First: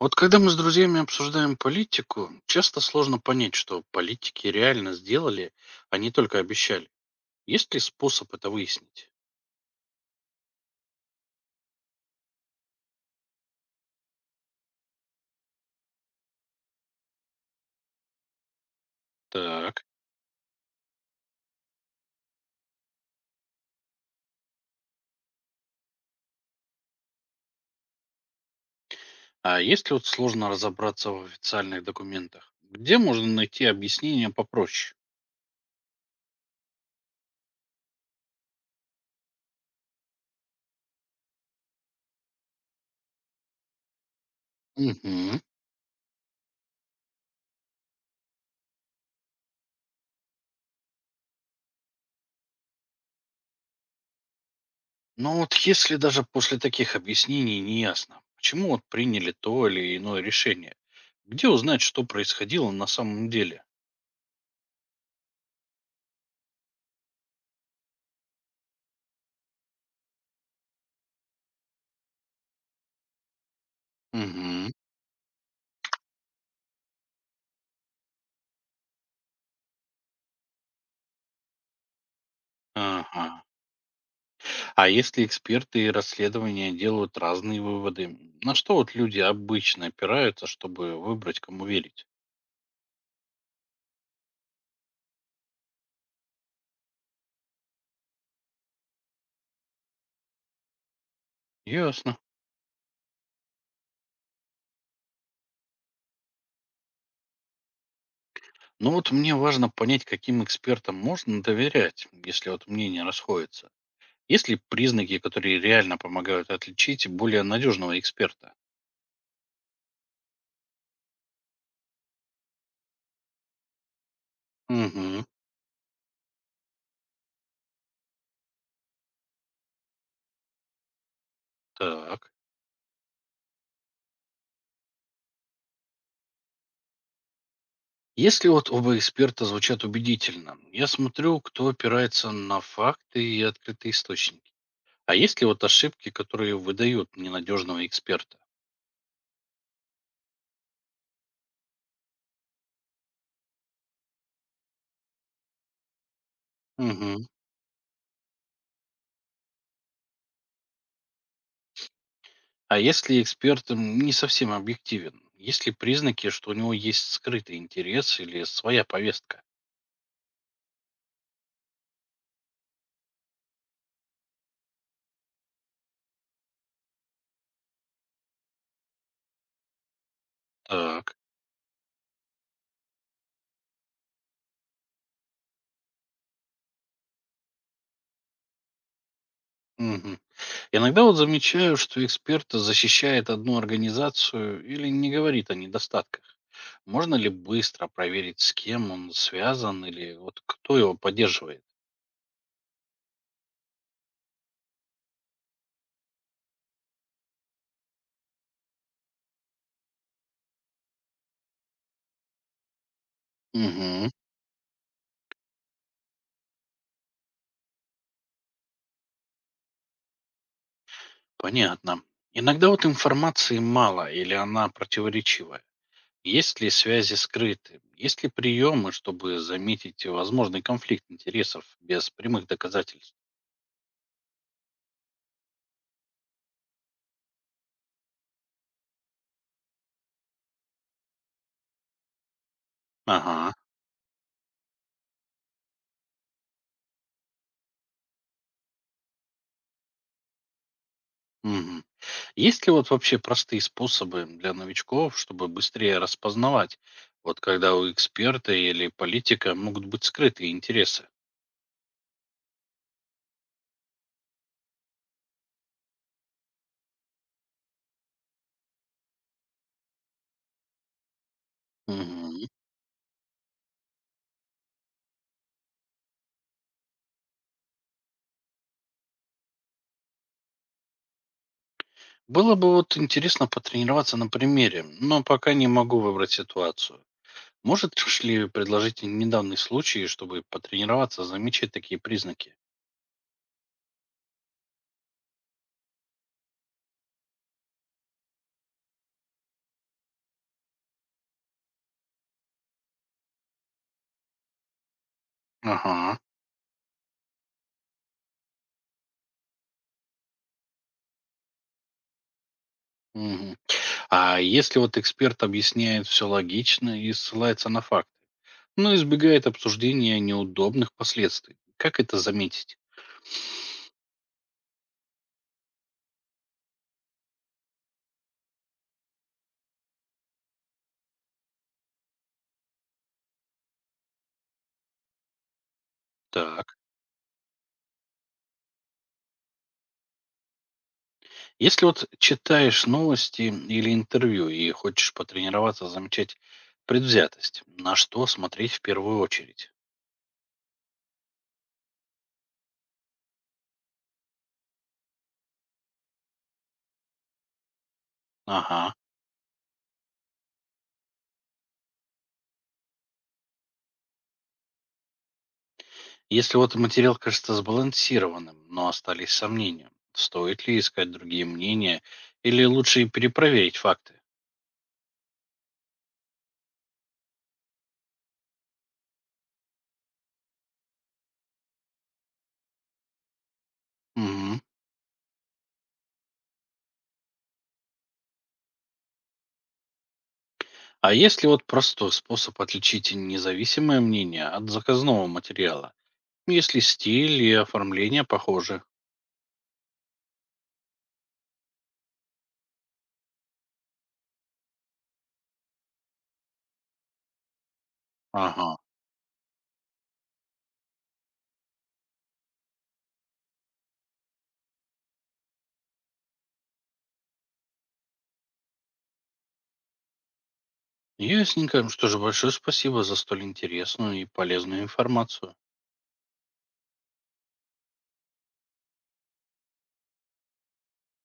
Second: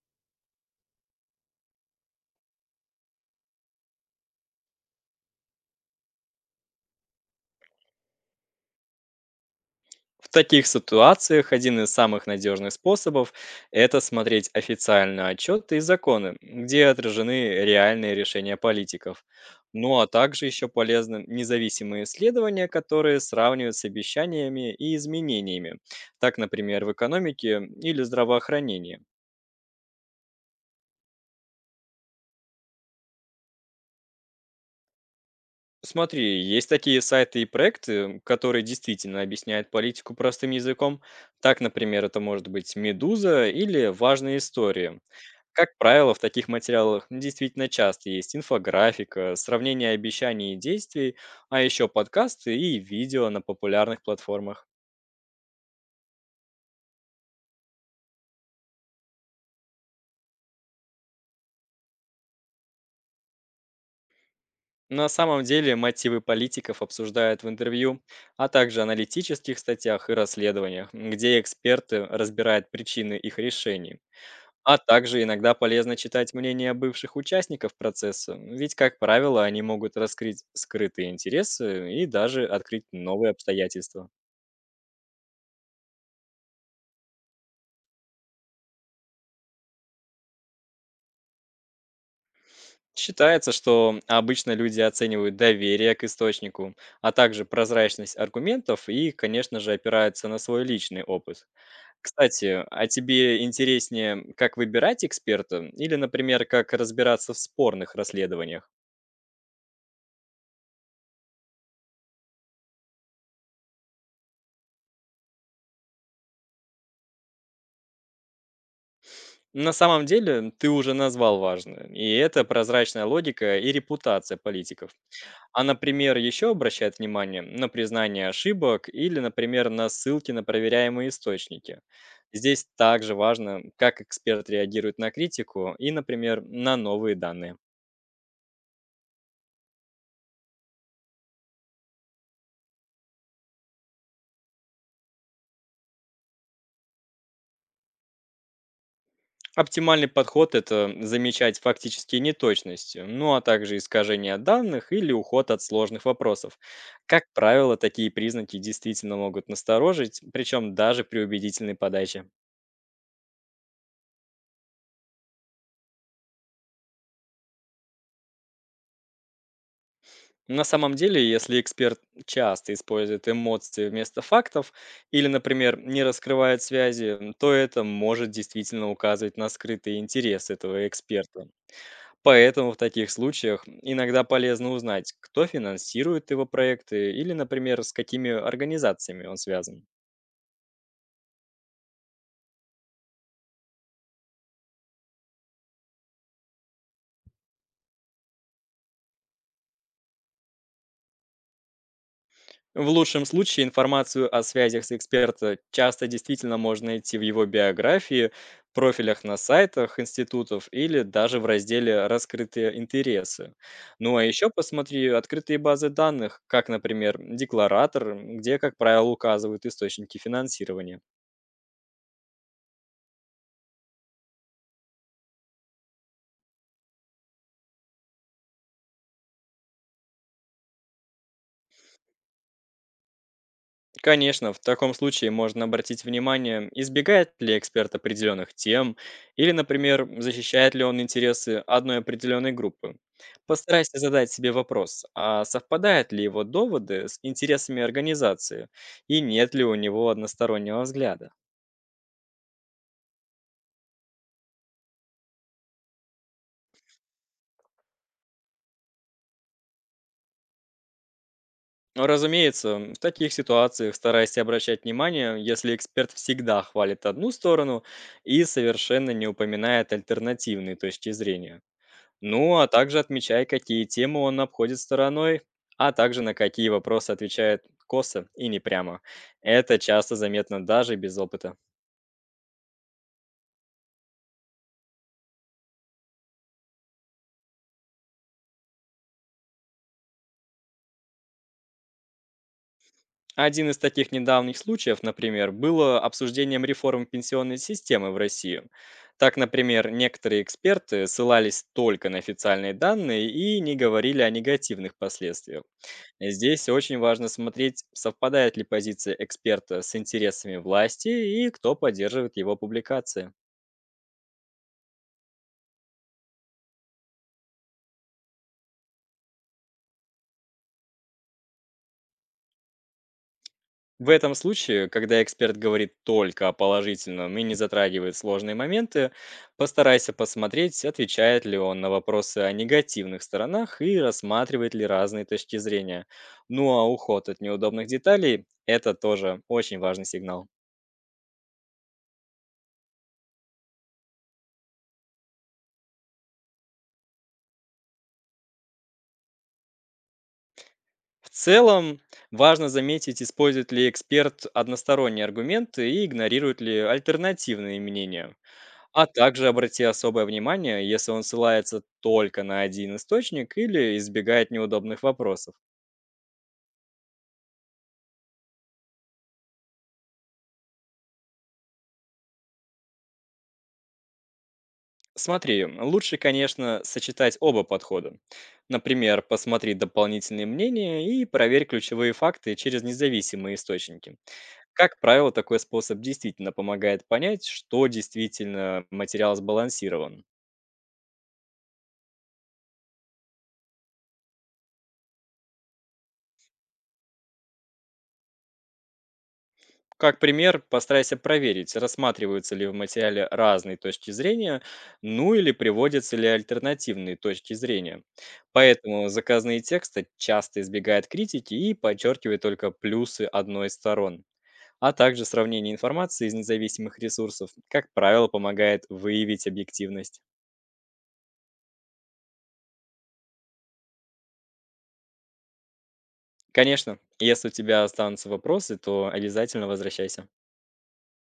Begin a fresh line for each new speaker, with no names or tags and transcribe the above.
Вот когда мы с друзьями обсуждаем политику, часто сложно понять, что политики реально сделали, а не только обещали. Есть ли способ это выяснить?
В таких ситуациях один из самых надежных способов– это смотреть официальные отчеты и законы, где отражены реальные решения политиков.
Так.
Ну а также еще полезны независимые исследования, которые сравнивают с обещаниями и изменениями. Так, например, в экономике или здравоохранении.
А если вот сложно разобраться в официальных документах, где можно найти объяснение попроще?
Смотри, есть такие сайты и проекты, которые действительно объясняют политику простым языком. Так, например, это может быть «Медуза» или «Важные истории».
Угу.
Как правило, в таких материалах действительно часто есть инфографика, сравнение обещаний и действий, а еще подкасты и видео на популярных платформах.
Но вот если даже после таких объяснений не ясно, почему вот приняли то или иное решение, где узнать, что происходило на самом деле?
На самом деле мотивы политиков обсуждают в интервью, а также аналитических статьях и расследованиях, где эксперты разбирают причины их решений.
Угу.
А также иногда полезно читать мнения бывших участников процесса, ведь, как правило, они могут раскрыть скрытые интересы и даже открыть
Ага.
новые обстоятельства.
А если эксперты и расследования делают разные выводы, на что вот люди обычно опираются, чтобы выбрать, кому верить?
Считается, что обычно люди оценивают доверие к источнику, а также прозрачность аргументов и, конечно же, опираются на свой личный опыт.
Ясно.
Кстати, а тебе интереснее, как выбирать эксперта или, например, как разбираться в спорных расследованиях?
Но вот мне важно понять, каким экспертам можно доверять, если вот мнения расходятся. Есть ли признаки, которые реально помогают отличить более надежного эксперта?
На самом деле, ты уже назвал важное, и это прозрачная логика и репутация политиков.
Угу,
А, например, еще обращает внимание на признание ошибок или, например, на ссылки на проверяемые источники.
так.
Здесь также важно, как эксперт реагирует на критику и, например, на новые данные.
Если вот оба эксперта звучат убедительно, я смотрю, кто опирается на факты и открытые источники. А есть ли вот ошибки, которые выдают ненадежного эксперта?
Оптимальный подход– это замечать фактические неточности, ну а также искажения данных или уход от сложных вопросов.
Мгм.
Как правило, такие признаки действительно могут насторожить, причем даже при убедительной подаче.
А если эксперт не совсем объективен? Есть ли признаки, что у него есть скрытый интерес или своя повестка?
На самом деле, если эксперт часто использует эмоции вместо фактов или, например, не раскрывает связи, то это может действительно указывать на скрытый интерес этого
Так.
эксперта. Поэтому в таких случаях иногда полезно узнать, кто финансирует его проекты или, например, с какими организациями он связан.
Мгм. Иногда вот замечаю, что эксперт защищает одну организацию или не говорит о недостатках. Можно ли быстро проверить, с кем он связан или вот кто его поддерживает?
В лучшем случае информацию о связях с эксперта часто действительно можно найти в его биографии, профилях на сайтах институтов или даже в разделе «Раскрытые интересы».
Мгм.
Ну а еще посмотри открытые базы данных, как, например, «Декларатор», где, как правило, указывают источники финансирования.
Понятно. Иногда вот информации мало или она противоречива. Есть ли связи скрыты? Есть ли приемы, чтобы заметить возможный конфликт интересов без прямых доказательств?
Конечно, в таком случае можно обратить внимание, избегает ли эксперт определенных тем, или, например, защищает ли он интересы одной определенной группы.
Ага.
Постарайся задать себе вопрос, а совпадают ли его доводы с интересами организации, и нет ли у него одностороннего взгляда.
Мгм. Есть ли вот вообще простые способы для новичков, чтобы быстрее распознавать, вот когда у эксперта или политика могут быть скрытые интересы?
Но, разумеется, в таких ситуациях старайся обращать внимание, если эксперт всегда хвалит одну сторону и совершенно не упоминает альтернативные точки зрения.
Мгм.
Ну, а также отмечай, какие темы он обходит стороной, а также на какие вопросы отвечает косо и не прямо. Это часто заметно даже без опыта.
Было бы вот интересно потренироваться на примере, но пока не могу выбрать ситуацию. Может ли предложить недавний случай, чтобы потренироваться, замечать такие признаки?
Один из таких недавних случаев, например, было обсуждением реформ пенсионной системы в России. Так, например, некоторые эксперты ссылались только на официальные данные и не говорили о негативных последствиях.
Ага.
Здесь очень важно смотреть, совпадает ли позиция эксперта с интересами власти и кто поддерживает его публикации.
Мгм. А если вот эксперт объясняет все логично и ссылается на факты, но избегает обсуждения неудобных последствий, как это заметить?
В этом случае, когда эксперт говорит только о положительном и не затрагивает сложные моменты, постарайся посмотреть, отвечает ли он на вопросы о негативных сторонах и рассматривает ли разные точки зрения.
Так,
Ну а уход от неудобных деталей– это тоже очень важный сигнал.
если вот читаешь новости или интервью и хочешь потренироваться замечать предвзятость, на что смотреть в первую очередь?
В целом, важно заметить, использует ли эксперт односторонние аргументы и игнорирует ли альтернативные мнения.
Ага,
А также обрати особое внимание, если он ссылается только на один источник или избегает неудобных вопросов.
если вот материал кажется сбалансированным, но остались сомнения, стоит ли искать другие мнения или лучше перепроверить факты?
Смотри, лучше, конечно, сочетать оба подхода. Например, посмотри дополнительные мнения и проверь ключевые факты через независимые источники.
Мгм.
Как правило, такой способ действительно помогает понять, что действительно материал сбалансирован.
А есть ли вот простой способ отличить независимое мнение от заказного материала? Ну, если стиль и оформление похожи.
Как пример, постарайся проверить, рассматриваются ли в материале разные точки зрения, ну или приводятся ли альтернативные точки зрения.
Ага.
Поэтому заказные тексты часто избегают критики и подчеркивают только плюсы одной из сторон. А также сравнение информации из независимых ресурсов, как правило, помогает выявить объективность.
Ясненько. Что же, большое спасибо за столь интересную и полезную информацию.
Конечно, если у тебя останутся вопросы, то обязательно возвращайся.